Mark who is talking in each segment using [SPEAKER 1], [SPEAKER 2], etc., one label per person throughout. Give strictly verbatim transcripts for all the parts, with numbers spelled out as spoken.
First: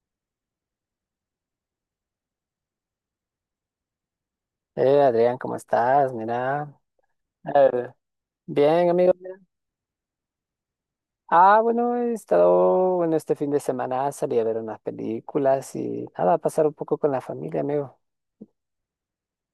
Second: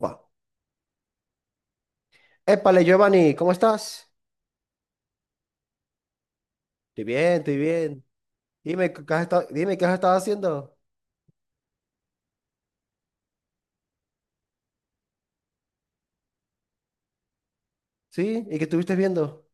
[SPEAKER 1] Buah. Épale, Giovanni, ¿cómo estás?
[SPEAKER 2] Eh, Adrián, ¿cómo estás? Mira,
[SPEAKER 1] Estoy bien, estoy
[SPEAKER 2] eh,
[SPEAKER 1] bien.
[SPEAKER 2] bien,
[SPEAKER 1] Dime,
[SPEAKER 2] amigo.
[SPEAKER 1] ¿qué has estado, dime, ¿qué has estado haciendo?
[SPEAKER 2] Ah, bueno, he estado, bueno, este fin de semana salí a ver unas películas y nada, a pasar un poco con la familia, amigo.
[SPEAKER 1] ¿Sí? ¿Y qué estuviste viendo?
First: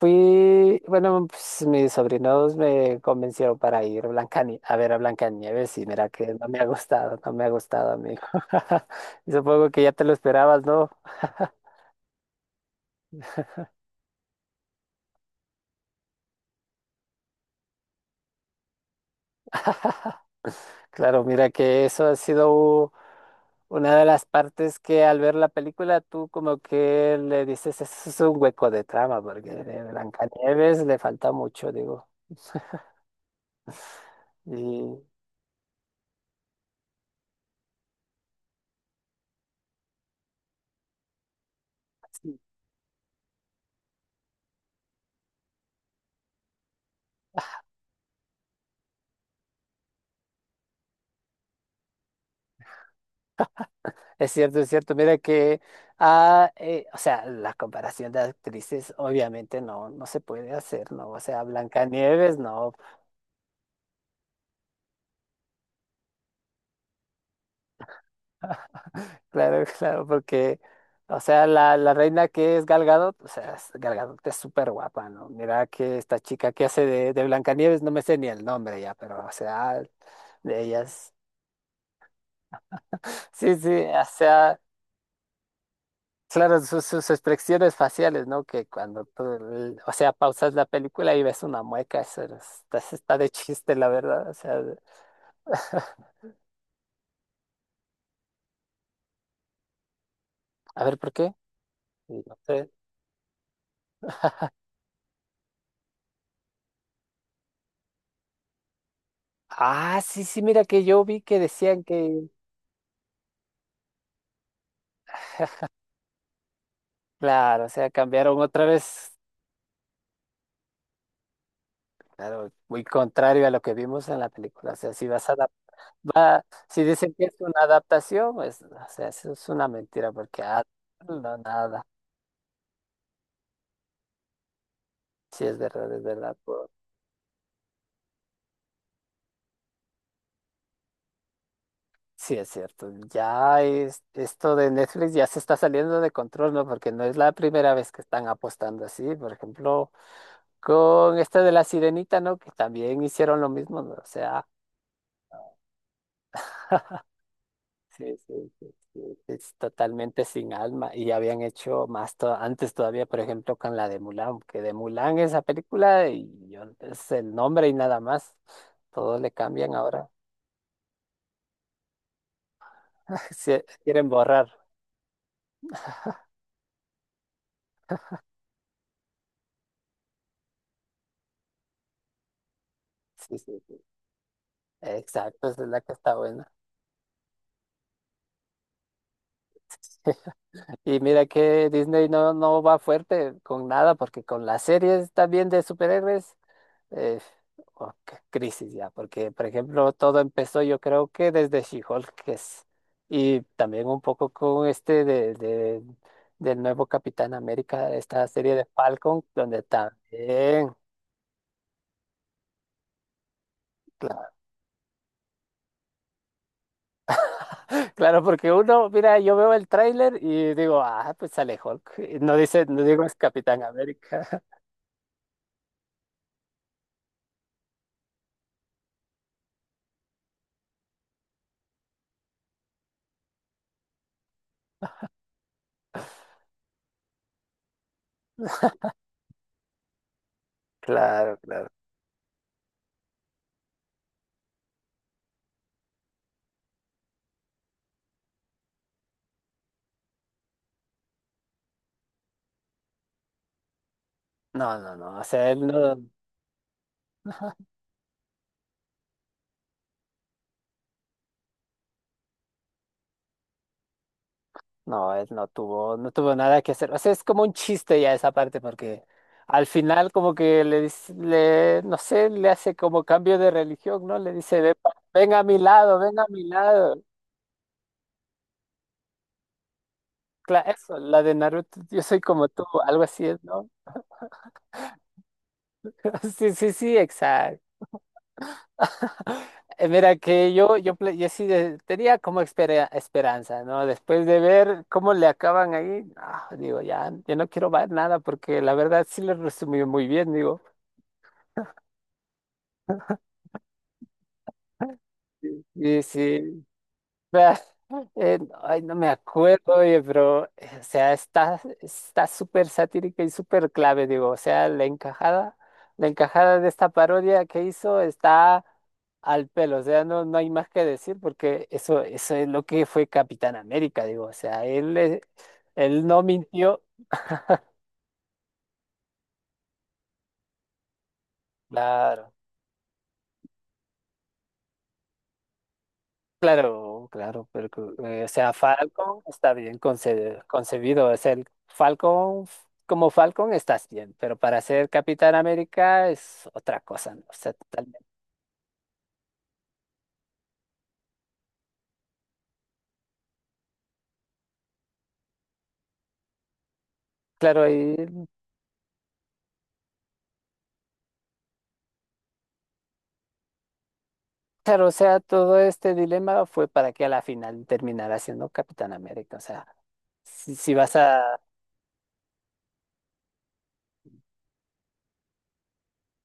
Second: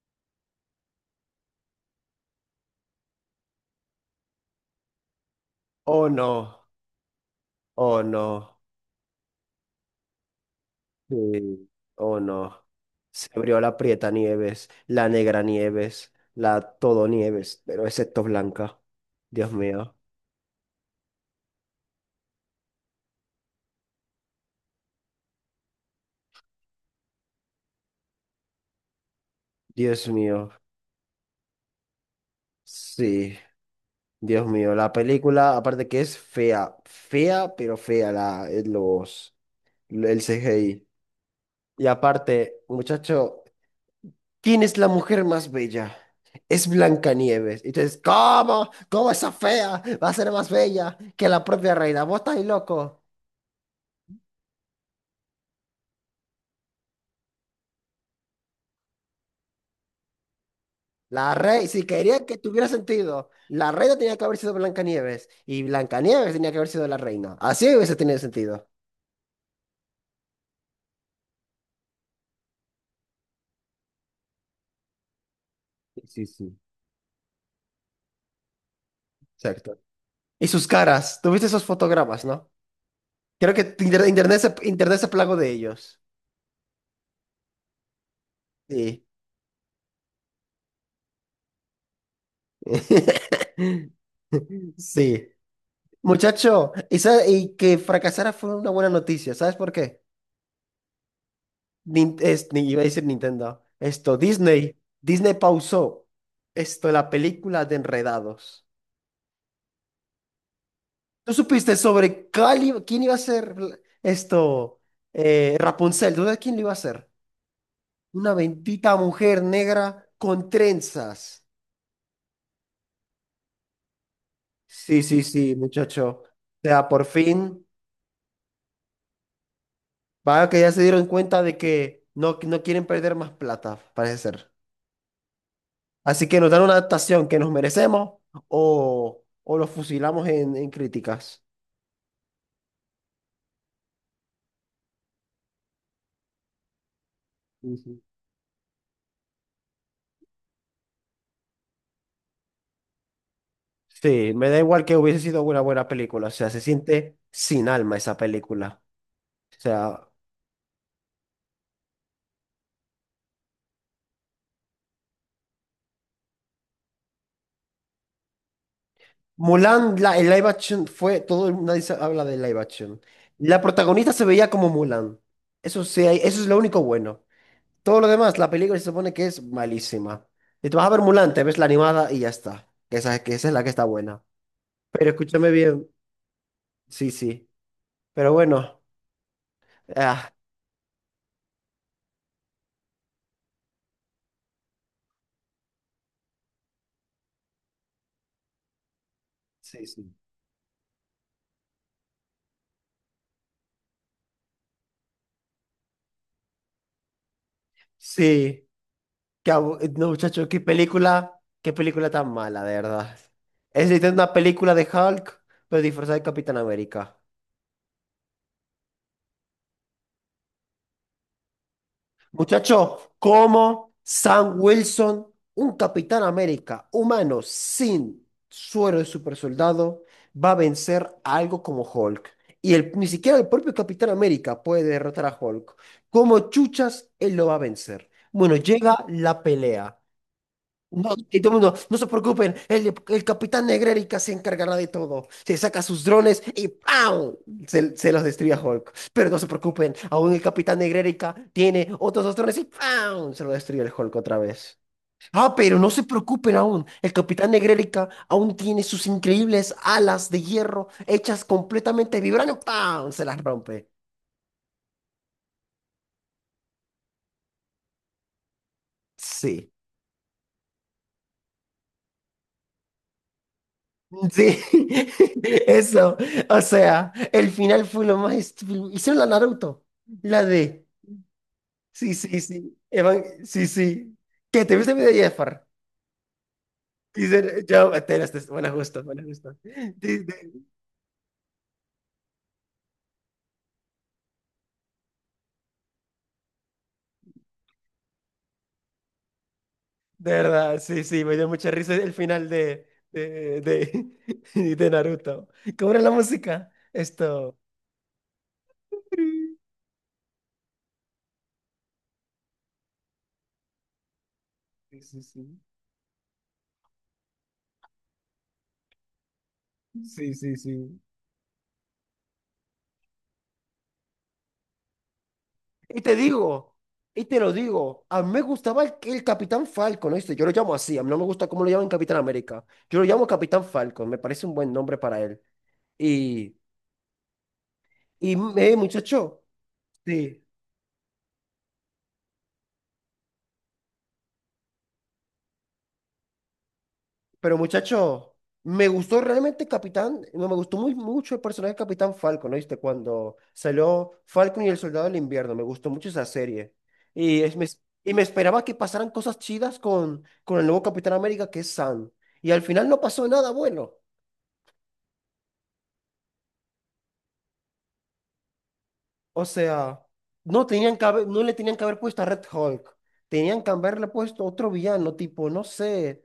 [SPEAKER 2] Fui, bueno, pues mis sobrinos me convencieron para ir a Blancani- a ver a Blancanieves y
[SPEAKER 1] Oh,
[SPEAKER 2] mira que no me
[SPEAKER 1] no.
[SPEAKER 2] ha gustado, no me ha gustado,
[SPEAKER 1] Oh,
[SPEAKER 2] amigo.
[SPEAKER 1] no.
[SPEAKER 2] Y supongo que ya te lo esperabas, ¿no?
[SPEAKER 1] Sí. Oh, no. Se abrió la Prieta Nieves, la Negra Nieves, la Todo Nieves, pero excepto Blanca. Dios mío.
[SPEAKER 2] Claro, mira que eso ha sido u- una de las partes que al ver la película tú como que le dices, eso es un hueco de trama, porque de
[SPEAKER 1] Dios mío.
[SPEAKER 2] Blancanieves le falta mucho, digo.
[SPEAKER 1] Sí. Dios mío. La
[SPEAKER 2] Y
[SPEAKER 1] película, aparte que es fea. Fea, pero fea la, los, el C G I. Y
[SPEAKER 2] sí,
[SPEAKER 1] aparte, muchacho. ¿Quién es la mujer más bella? Es Blancanieves. Y tú dices, ¿cómo? ¿Cómo esa fea va a ser más bella que la propia reina? ¿Vos estás ahí loco?
[SPEAKER 2] es cierto, es cierto. Mira que, ah, eh, o sea, la comparación de actrices obviamente no, no se puede hacer, ¿no? O
[SPEAKER 1] La
[SPEAKER 2] sea,
[SPEAKER 1] reina, si quería que
[SPEAKER 2] Blancanieves
[SPEAKER 1] tuviera
[SPEAKER 2] no.
[SPEAKER 1] sentido, la reina tenía que haber sido Blancanieves y Blancanieves tenía que haber sido la reina. Así hubiese tenido sentido.
[SPEAKER 2] Claro, claro, porque, o sea, la, la reina que es Gal Gadot, o sea, es- Gal Gadot es súper guapa, ¿no? Mira que
[SPEAKER 1] Sí,
[SPEAKER 2] esta
[SPEAKER 1] sí,
[SPEAKER 2] chica
[SPEAKER 1] sí.
[SPEAKER 2] que hace de, de Blancanieves, no me sé ni el nombre ya, pero, o
[SPEAKER 1] Exacto.
[SPEAKER 2] sea,
[SPEAKER 1] Y
[SPEAKER 2] de
[SPEAKER 1] sus
[SPEAKER 2] ellas.
[SPEAKER 1] caras, ¿tuviste esos fotogramas, no? Creo
[SPEAKER 2] Sí,
[SPEAKER 1] que
[SPEAKER 2] sí,
[SPEAKER 1] t-
[SPEAKER 2] o
[SPEAKER 1] inter- internet se,
[SPEAKER 2] sea,
[SPEAKER 1] internet se plagó de ellos.
[SPEAKER 2] claro, sus, sus expresiones faciales, ¿no? Que
[SPEAKER 1] Sí.
[SPEAKER 2] cuando tú, l- o sea, pausas la película y ves una mueca, eso es- eso está de chiste, la verdad, o sea, de-
[SPEAKER 1] Sí. Muchacho, esa, y que fracasara fue una buena noticia. ¿Sabes por qué?
[SPEAKER 2] a ver, ¿por qué?
[SPEAKER 1] Nin-
[SPEAKER 2] Sí, no
[SPEAKER 1] es, ni
[SPEAKER 2] sé.
[SPEAKER 1] iba a decir Nintendo. Esto, Disney. Disney pausó esto, la película de Enredados.
[SPEAKER 2] Ah, sí, sí, mira que yo vi
[SPEAKER 1] ¿Tú
[SPEAKER 2] que
[SPEAKER 1] supiste
[SPEAKER 2] decían
[SPEAKER 1] sobre
[SPEAKER 2] que,
[SPEAKER 1] cuál iba- quién iba a ser esto? eh, Rapunzel. ¿Tú sabes quién lo iba a hacer?
[SPEAKER 2] claro, o sea,
[SPEAKER 1] Una
[SPEAKER 2] cambiaron otra
[SPEAKER 1] bendita
[SPEAKER 2] vez.
[SPEAKER 1] mujer negra con trenzas.
[SPEAKER 2] Claro, muy contrario a lo que vimos en la película. O sea,
[SPEAKER 1] Sí,
[SPEAKER 2] si
[SPEAKER 1] sí,
[SPEAKER 2] vas a adap-
[SPEAKER 1] sí, muchacho.
[SPEAKER 2] va-
[SPEAKER 1] O
[SPEAKER 2] si
[SPEAKER 1] sea, por
[SPEAKER 2] dicen que es una
[SPEAKER 1] fin,
[SPEAKER 2] adaptación, pues, o sea, eso es una mentira, porque
[SPEAKER 1] vaya que
[SPEAKER 2] ah,
[SPEAKER 1] ya se dieron
[SPEAKER 2] no,
[SPEAKER 1] cuenta de
[SPEAKER 2] nada.
[SPEAKER 1] que no, no quieren perder más plata, parece ser.
[SPEAKER 2] Sí, es verdad, es
[SPEAKER 1] Así
[SPEAKER 2] verdad.
[SPEAKER 1] que nos dan
[SPEAKER 2] Po-
[SPEAKER 1] una adaptación que nos merecemos o, o lo fusilamos en, en críticas.
[SPEAKER 2] sí, es cierto. Ya es- esto de Netflix ya se está saliendo de control, ¿no? Porque no es la primera vez
[SPEAKER 1] Ujú.
[SPEAKER 2] que están apostando así. Por ejemplo, con esta de la Sirenita, ¿no? Que también hicieron lo mismo, ¿no? O
[SPEAKER 1] Sí,
[SPEAKER 2] sea.
[SPEAKER 1] me da igual que hubiese sido una buena película. O sea, se siente sin alma esa
[SPEAKER 2] Sí, sí, sí,
[SPEAKER 1] película.
[SPEAKER 2] sí, sí, es
[SPEAKER 1] O sea,
[SPEAKER 2] totalmente sin alma y habían hecho más to- antes todavía, por ejemplo, con la de Mulan, que de Mulan esa película y yo- es el nombre y nada más, todo le cambian
[SPEAKER 1] Mulan,
[SPEAKER 2] ahora.
[SPEAKER 1] la, el live action fue, todo el mundo dice- habla de live action. La
[SPEAKER 2] Se- quieren
[SPEAKER 1] protagonista se veía
[SPEAKER 2] borrar.
[SPEAKER 1] como Mulan. Eso sí, hay- eso es lo único bueno. Todo lo demás, la película se supone que es malísima. Y tú vas a ver Mulan, te ves la animada y ya está. Que esa, que
[SPEAKER 2] Sí,
[SPEAKER 1] esa es
[SPEAKER 2] sí,
[SPEAKER 1] la que
[SPEAKER 2] sí.
[SPEAKER 1] está buena. Pero
[SPEAKER 2] Exacto,
[SPEAKER 1] escúchame
[SPEAKER 2] esa es la
[SPEAKER 1] bien.
[SPEAKER 2] que está buena.
[SPEAKER 1] Sí, sí. Pero bueno. Ah,
[SPEAKER 2] Y mira que Disney no, no va fuerte con nada, porque con las series también de superhéroes, Eh, oh, qué crisis ya, porque por
[SPEAKER 1] Sí,
[SPEAKER 2] ejemplo
[SPEAKER 1] sí.
[SPEAKER 2] todo empezó yo creo que desde She-Hulk que es- y también un poco con este de, de- del nuevo Capitán América, esta serie de
[SPEAKER 1] Sí.
[SPEAKER 2] Falcon,
[SPEAKER 1] Qué
[SPEAKER 2] donde
[SPEAKER 1] abu- eh, no, muchacho, qué
[SPEAKER 2] también,
[SPEAKER 1] película, qué película tan mala, de verdad. Es literalmente
[SPEAKER 2] claro,
[SPEAKER 1] una película de Hulk, pero disfrazada de Capitán América.
[SPEAKER 2] claro, porque uno, mira, yo veo el tráiler y digo, ah, pues sale Hulk, y no dice, no digo
[SPEAKER 1] Muchacho,
[SPEAKER 2] es Capitán
[SPEAKER 1] ¿cómo
[SPEAKER 2] América.
[SPEAKER 1] Sam Wilson, un Capitán América humano sin suero de supersoldado, va a vencer a algo como Hulk? Y el, ni siquiera el propio Capitán América puede derrotar a Hulk. ¿Cómo chuchas él lo va a vencer? Bueno, llega la pelea. No,
[SPEAKER 2] Claro,
[SPEAKER 1] y todo el
[SPEAKER 2] claro.
[SPEAKER 1] mundo, no se preocupen, el, el capitán Negrérica se encargará de todo. Se saca sus drones y ¡pam! Se, se los destruye a Hulk. Pero no se preocupen, aún el capitán Negrérica tiene otros dos drones y ¡pam! Se lo destruye el Hulk otra vez.
[SPEAKER 2] No, no, no, o sea,
[SPEAKER 1] Ah,
[SPEAKER 2] él
[SPEAKER 1] pero no
[SPEAKER 2] no.
[SPEAKER 1] se preocupen aún, el capitán Negrérica aún tiene sus increíbles alas de hierro hechas completamente de vibranio. ¡Pam! Se las rompe.
[SPEAKER 2] No, él no tuvo, no tuvo nada que hacer. O sea, es como un chiste ya esa parte, porque al
[SPEAKER 1] Sí.
[SPEAKER 2] final como que le dice, le, no sé, le hace como cambio de religión, ¿no? Le
[SPEAKER 1] Sí,
[SPEAKER 2] dice, "Ve pa- ven a mi lado,
[SPEAKER 1] eso.
[SPEAKER 2] ven a mi
[SPEAKER 1] O
[SPEAKER 2] lado".
[SPEAKER 1] sea, el final fue lo más estúpido. Hicieron la Naruto. La
[SPEAKER 2] Claro,
[SPEAKER 1] de.
[SPEAKER 2] eso, la de Naruto, yo
[SPEAKER 1] Sí,
[SPEAKER 2] soy
[SPEAKER 1] sí,
[SPEAKER 2] como tú,
[SPEAKER 1] sí.
[SPEAKER 2] algo
[SPEAKER 1] Evan-
[SPEAKER 2] así es,
[SPEAKER 1] Sí,
[SPEAKER 2] ¿no?
[SPEAKER 1] sí. ¿Qué? ¿Te viste el video de Jafar?
[SPEAKER 2] Sí, sí, sí, exacto.
[SPEAKER 1] Dicen, yo, te las des- bueno, justo, bueno, justo.
[SPEAKER 2] Eh,
[SPEAKER 1] De,
[SPEAKER 2] Mira que
[SPEAKER 1] de-
[SPEAKER 2] yo, yo, ple- yo sí de- tenía como espera- esperanza, ¿no? Después de ver cómo le acaban ahí, ah, digo, ya, yo no quiero ver nada porque la verdad sí le resumió muy
[SPEAKER 1] de
[SPEAKER 2] bien, digo.
[SPEAKER 1] verdad, sí, sí, me dio mucha risa el final de, de, de, de Naruto. ¿Cómo era
[SPEAKER 2] Y
[SPEAKER 1] la
[SPEAKER 2] sí,
[SPEAKER 1] música? Esto.
[SPEAKER 2] vea, eh, ay, no me acuerdo, oye, pero, eh, o sea, está, está súper satírica y súper clave, digo, o sea, la
[SPEAKER 1] Sí, sí,
[SPEAKER 2] encajada,
[SPEAKER 1] sí.
[SPEAKER 2] la encajada de esta parodia que hizo está al pelo, o sea, no,
[SPEAKER 1] Sí,
[SPEAKER 2] no hay
[SPEAKER 1] sí,
[SPEAKER 2] más que
[SPEAKER 1] sí.
[SPEAKER 2] decir porque eso, eso es lo que fue Capitán América, digo, o sea, él, eh,
[SPEAKER 1] Y
[SPEAKER 2] él
[SPEAKER 1] te
[SPEAKER 2] no
[SPEAKER 1] digo,
[SPEAKER 2] mintió,
[SPEAKER 1] y te lo digo, a mí me gustaba el, el Capitán Falcon, ¿oíste? Yo lo llamo así, a mí no me gusta cómo lo llaman Capitán
[SPEAKER 2] claro.
[SPEAKER 1] América. Yo lo llamo Capitán Falcon, me parece un buen nombre para él. Y,
[SPEAKER 2] Claro, claro, pero que, eh, o
[SPEAKER 1] y
[SPEAKER 2] sea,
[SPEAKER 1] eh,
[SPEAKER 2] Falcon
[SPEAKER 1] Muchacho,
[SPEAKER 2] está bien conce-
[SPEAKER 1] sí,
[SPEAKER 2] concebido. Es el Falcon, f- como Falcon estás bien, pero para ser Capitán América es otra cosa, ¿no? O sea,
[SPEAKER 1] pero
[SPEAKER 2] totalmente.
[SPEAKER 1] muchacho, me gustó realmente Capitán, no, me gustó muy mucho el personaje de Capitán Falcon, ¿oíste? Cuando salió Falcon y el Soldado del Invierno, me gustó mucho esa serie. Y, es, me,
[SPEAKER 2] Claro, y
[SPEAKER 1] y me esperaba que pasaran cosas chidas con, con el nuevo Capitán América, que es Sam. Y al final no pasó nada bueno.
[SPEAKER 2] claro, o sea, todo este dilema fue para que a la final terminara siendo Capitán América. O
[SPEAKER 1] O
[SPEAKER 2] sea,
[SPEAKER 1] sea,
[SPEAKER 2] si,
[SPEAKER 1] no
[SPEAKER 2] si vas
[SPEAKER 1] tenían que haber-
[SPEAKER 2] a
[SPEAKER 1] no le tenían que haber puesto a Red Hulk. Tenían que haberle puesto otro villano, tipo, no sé.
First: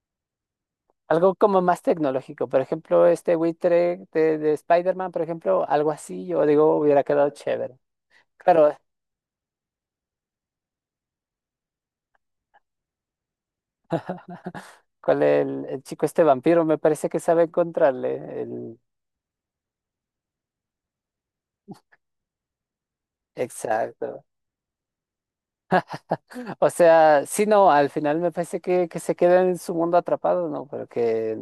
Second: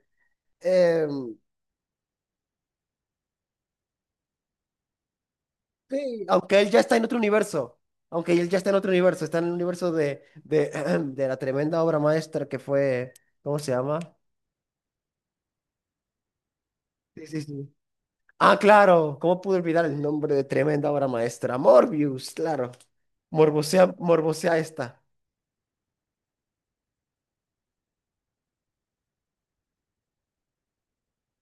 [SPEAKER 2] algo
[SPEAKER 1] em,
[SPEAKER 2] como más tecnológico, por ejemplo, este buitre de, de Spider-Man, por ejemplo, algo
[SPEAKER 1] sí,
[SPEAKER 2] así, yo
[SPEAKER 1] aunque él
[SPEAKER 2] digo,
[SPEAKER 1] ya está
[SPEAKER 2] hubiera
[SPEAKER 1] en otro
[SPEAKER 2] quedado
[SPEAKER 1] universo.
[SPEAKER 2] chévere.
[SPEAKER 1] Aunque él ya está
[SPEAKER 2] Claro,
[SPEAKER 1] en otro universo. Está en el universo de, de, de la tremenda obra maestra que fue. ¿Cómo se llama?
[SPEAKER 2] ¿cuál es el, el chico este vampiro? Me parece que
[SPEAKER 1] Sí, sí,
[SPEAKER 2] sabe
[SPEAKER 1] sí.
[SPEAKER 2] encontrarle.
[SPEAKER 1] Ah,
[SPEAKER 2] El...
[SPEAKER 1] claro. ¿Cómo pude olvidar el nombre de tremenda obra maestra? Morbius, claro. Morbosea,
[SPEAKER 2] Exacto.
[SPEAKER 1] morbosea esta.
[SPEAKER 2] O sea, sí, no, al final me parece que, que se queda en su mundo atrapado, ¿no? Pero que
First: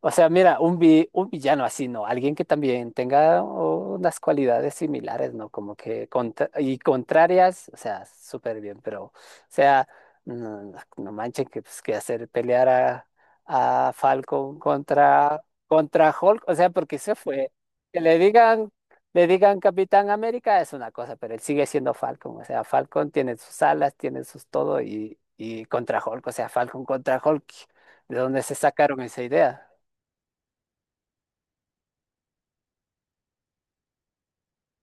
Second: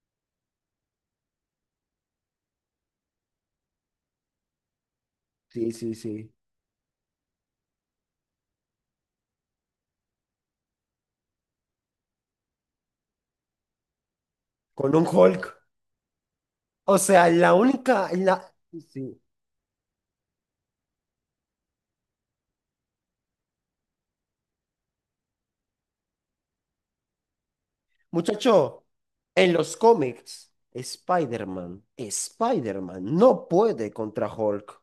[SPEAKER 2] o sea, mira, un, vi- un villano así, ¿no? Alguien que también tenga unas cualidades similares, ¿no?
[SPEAKER 1] Sí,
[SPEAKER 2] Como
[SPEAKER 1] sí,
[SPEAKER 2] que
[SPEAKER 1] sí.
[SPEAKER 2] contra- y contrarias, o sea, súper bien, pero, o sea, no, no manchen que, pues, que hacer pelear a, a Falcon
[SPEAKER 1] Con un
[SPEAKER 2] contra,
[SPEAKER 1] Hulk.
[SPEAKER 2] contra Hulk, o sea,
[SPEAKER 1] O
[SPEAKER 2] porque se
[SPEAKER 1] sea,
[SPEAKER 2] fue.
[SPEAKER 1] la
[SPEAKER 2] Que
[SPEAKER 1] única.
[SPEAKER 2] le
[SPEAKER 1] La...
[SPEAKER 2] digan,
[SPEAKER 1] Sí.
[SPEAKER 2] le digan Capitán América es una cosa, pero él sigue siendo Falcon, o sea, Falcon tiene sus alas, tiene sus todo y, y contra Hulk, o sea, Falcon contra Hulk, ¿de dónde se
[SPEAKER 1] Muchacho,
[SPEAKER 2] sacaron esa
[SPEAKER 1] en
[SPEAKER 2] idea?
[SPEAKER 1] los cómics, Spider-Man, Spider-Man no puede contra Hulk.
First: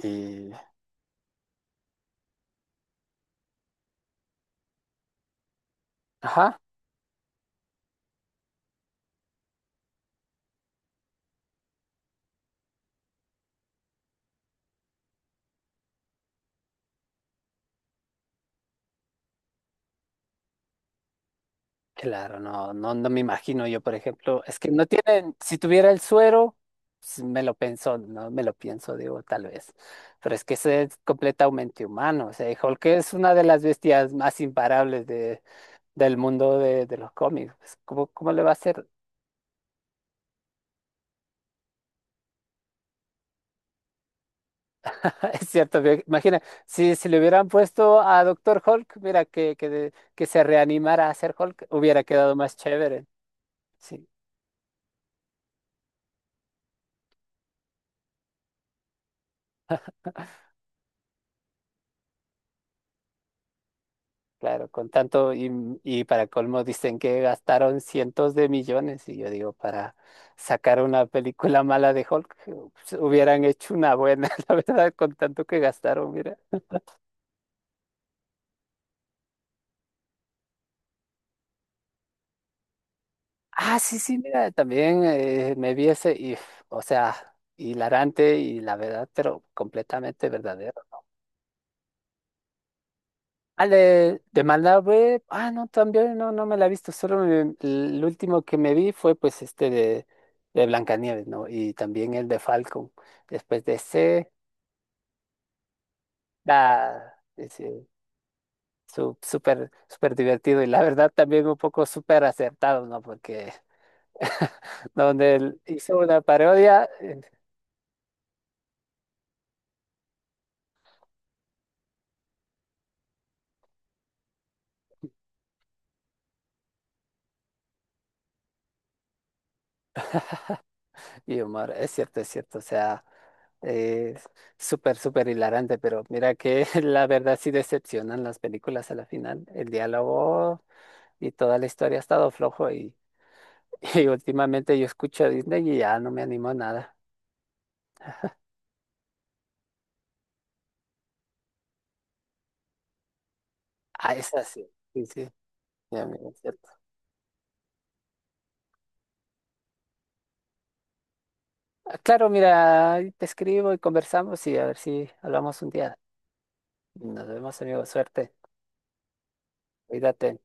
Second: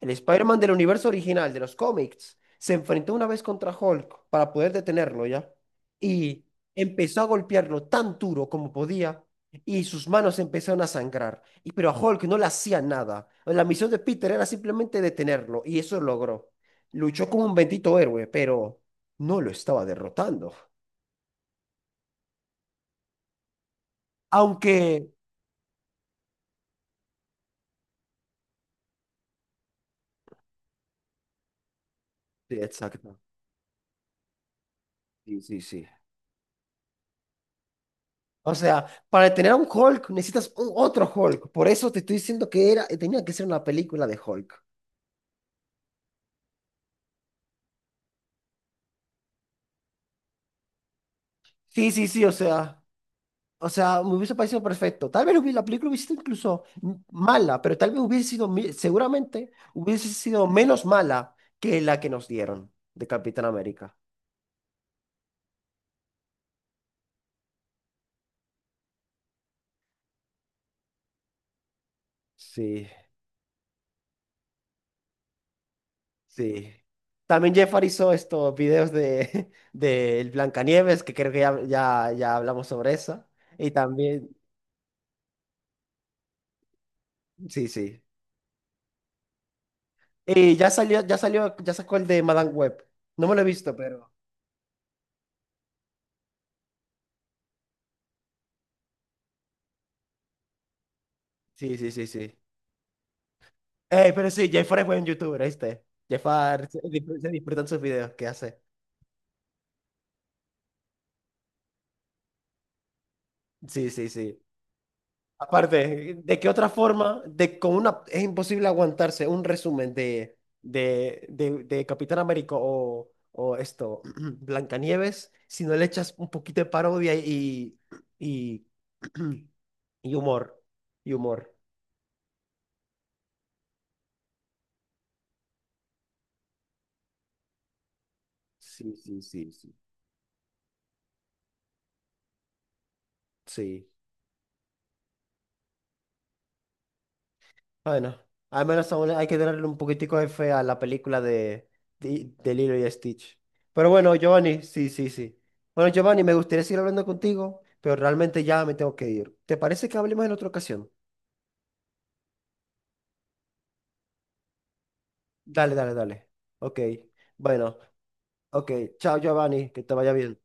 [SPEAKER 1] El
[SPEAKER 2] Y,
[SPEAKER 1] Spider-Man del universo original de los cómics se enfrentó una vez contra Hulk para poder detenerlo ya. Y
[SPEAKER 2] ajá,
[SPEAKER 1] empezó a golpearlo tan duro como podía y sus manos empezaron a sangrar. Y, pero a Hulk no le hacía nada. La misión de Peter era simplemente detenerlo y eso logró. Luchó como un bendito héroe, pero no lo estaba derrotando.
[SPEAKER 2] claro, no, no, no me imagino yo, por ejemplo, es que no
[SPEAKER 1] Aunque...
[SPEAKER 2] tienen, si tuviera el suero, pues, me lo pienso, no me lo pienso, digo, tal vez, pero es que ese es completamente humano, o sea,
[SPEAKER 1] Sí,
[SPEAKER 2] y Hulk es
[SPEAKER 1] exacto.
[SPEAKER 2] una de las bestias más imparables
[SPEAKER 1] Sí,
[SPEAKER 2] de,
[SPEAKER 1] sí, sí.
[SPEAKER 2] del mundo de, de los cómics, pues, ¿cómo, cómo le va a
[SPEAKER 1] O sea,
[SPEAKER 2] hacer?
[SPEAKER 1] para tener a un Hulk necesitas un otro Hulk. Por eso te estoy diciendo que era, tenía que ser una película de Hulk.
[SPEAKER 2] Es cierto, ve- imagina, si, si le hubieran puesto a Doctor Hulk, mira, que, que, de- que se reanimara a ser Hulk,
[SPEAKER 1] Sí,
[SPEAKER 2] hubiera
[SPEAKER 1] sí, sí, o
[SPEAKER 2] quedado más
[SPEAKER 1] sea.
[SPEAKER 2] chévere,
[SPEAKER 1] O sea,
[SPEAKER 2] sí.
[SPEAKER 1] me hubiese parecido perfecto. Tal vez hubi- la película hubiese sido incluso m- mala, pero tal vez hubiese sido, mi- seguramente hubiese sido menos mala que la que nos dieron de Capitán América.
[SPEAKER 2] Claro, con tanto y, y para colmo dicen que gastaron cientos de millones y yo digo, para sacar una película mala de Hulk,
[SPEAKER 1] Sí,
[SPEAKER 2] pues, hubieran hecho una buena, la verdad, con tanto que gastaron, mira.
[SPEAKER 1] sí. También Jeff hizo estos videos de, de Blancanieves, que creo que ya, ya, ya hablamos sobre eso. Y
[SPEAKER 2] Ah, sí, sí,
[SPEAKER 1] también,
[SPEAKER 2] mira, también eh, me vi ese, y, o sea,
[SPEAKER 1] sí, sí.
[SPEAKER 2] hilarante y la verdad, pero completamente
[SPEAKER 1] Y ya
[SPEAKER 2] verdadero.
[SPEAKER 1] salió, ya salió, ya sacó el de Madame Web. No me lo he
[SPEAKER 2] Ah,
[SPEAKER 1] visto, pero.
[SPEAKER 2] de, de Malabé, ah, no, también, no, no me la he visto, solo me- el último que me vi fue pues este de, de Blancanieves, ¿no? Y
[SPEAKER 1] Sí, sí, sí,
[SPEAKER 2] también el
[SPEAKER 1] sí.
[SPEAKER 2] de Falcon. Después de
[SPEAKER 1] Eh, pero
[SPEAKER 2] ese,
[SPEAKER 1] sí, Jafar es buen youtuber, ¿viste? Jafar, se,
[SPEAKER 2] da,
[SPEAKER 1] disfr- se disfrutan sus
[SPEAKER 2] ese,
[SPEAKER 1] videos que hace.
[SPEAKER 2] su- súper, súper divertido y la verdad también un poco súper acertado, ¿no? Porque
[SPEAKER 1] Sí, sí, sí.
[SPEAKER 2] donde él hizo
[SPEAKER 1] Aparte,
[SPEAKER 2] una
[SPEAKER 1] ¿de qué otra
[SPEAKER 2] parodia,
[SPEAKER 1] forma? De, con una, es imposible aguantarse un resumen de, de, de, de Capitán América o, o esto, Blancanieves, si no le echas un poquito de parodia y, y, y humor. Y
[SPEAKER 2] y
[SPEAKER 1] humor.
[SPEAKER 2] Omar, es cierto, es cierto, o sea, eh, súper, súper hilarante, pero mira que la verdad sí decepcionan las películas
[SPEAKER 1] Sí,
[SPEAKER 2] a la
[SPEAKER 1] sí,
[SPEAKER 2] final.
[SPEAKER 1] sí,
[SPEAKER 2] El
[SPEAKER 1] sí.
[SPEAKER 2] diálogo y toda la historia ha estado flojo y,
[SPEAKER 1] Sí.
[SPEAKER 2] y últimamente yo escucho a Disney y ya no me animo a nada.
[SPEAKER 1] Bueno, al menos aún hay que tenerle un poquitico de fe a la película de, de, de Lilo y Stitch. Pero bueno,
[SPEAKER 2] Ah, es
[SPEAKER 1] Giovanni,
[SPEAKER 2] así,
[SPEAKER 1] sí,
[SPEAKER 2] sí,
[SPEAKER 1] sí,
[SPEAKER 2] sí,
[SPEAKER 1] sí. Bueno,
[SPEAKER 2] ya,
[SPEAKER 1] Giovanni,
[SPEAKER 2] mira,
[SPEAKER 1] me
[SPEAKER 2] es
[SPEAKER 1] gustaría
[SPEAKER 2] cierto.
[SPEAKER 1] seguir hablando contigo, pero realmente ya me tengo que ir. ¿Te parece que hablemos en otra ocasión?
[SPEAKER 2] Ah, claro, mira, ahí te escribo y conversamos y a ver si hablamos un
[SPEAKER 1] Dale, dale,
[SPEAKER 2] día.
[SPEAKER 1] dale. Ok.
[SPEAKER 2] Nos vemos,
[SPEAKER 1] Bueno,
[SPEAKER 2] amigo, suerte,
[SPEAKER 1] ok. Chao, Giovanni, que te vaya bien.
[SPEAKER 2] cuídate.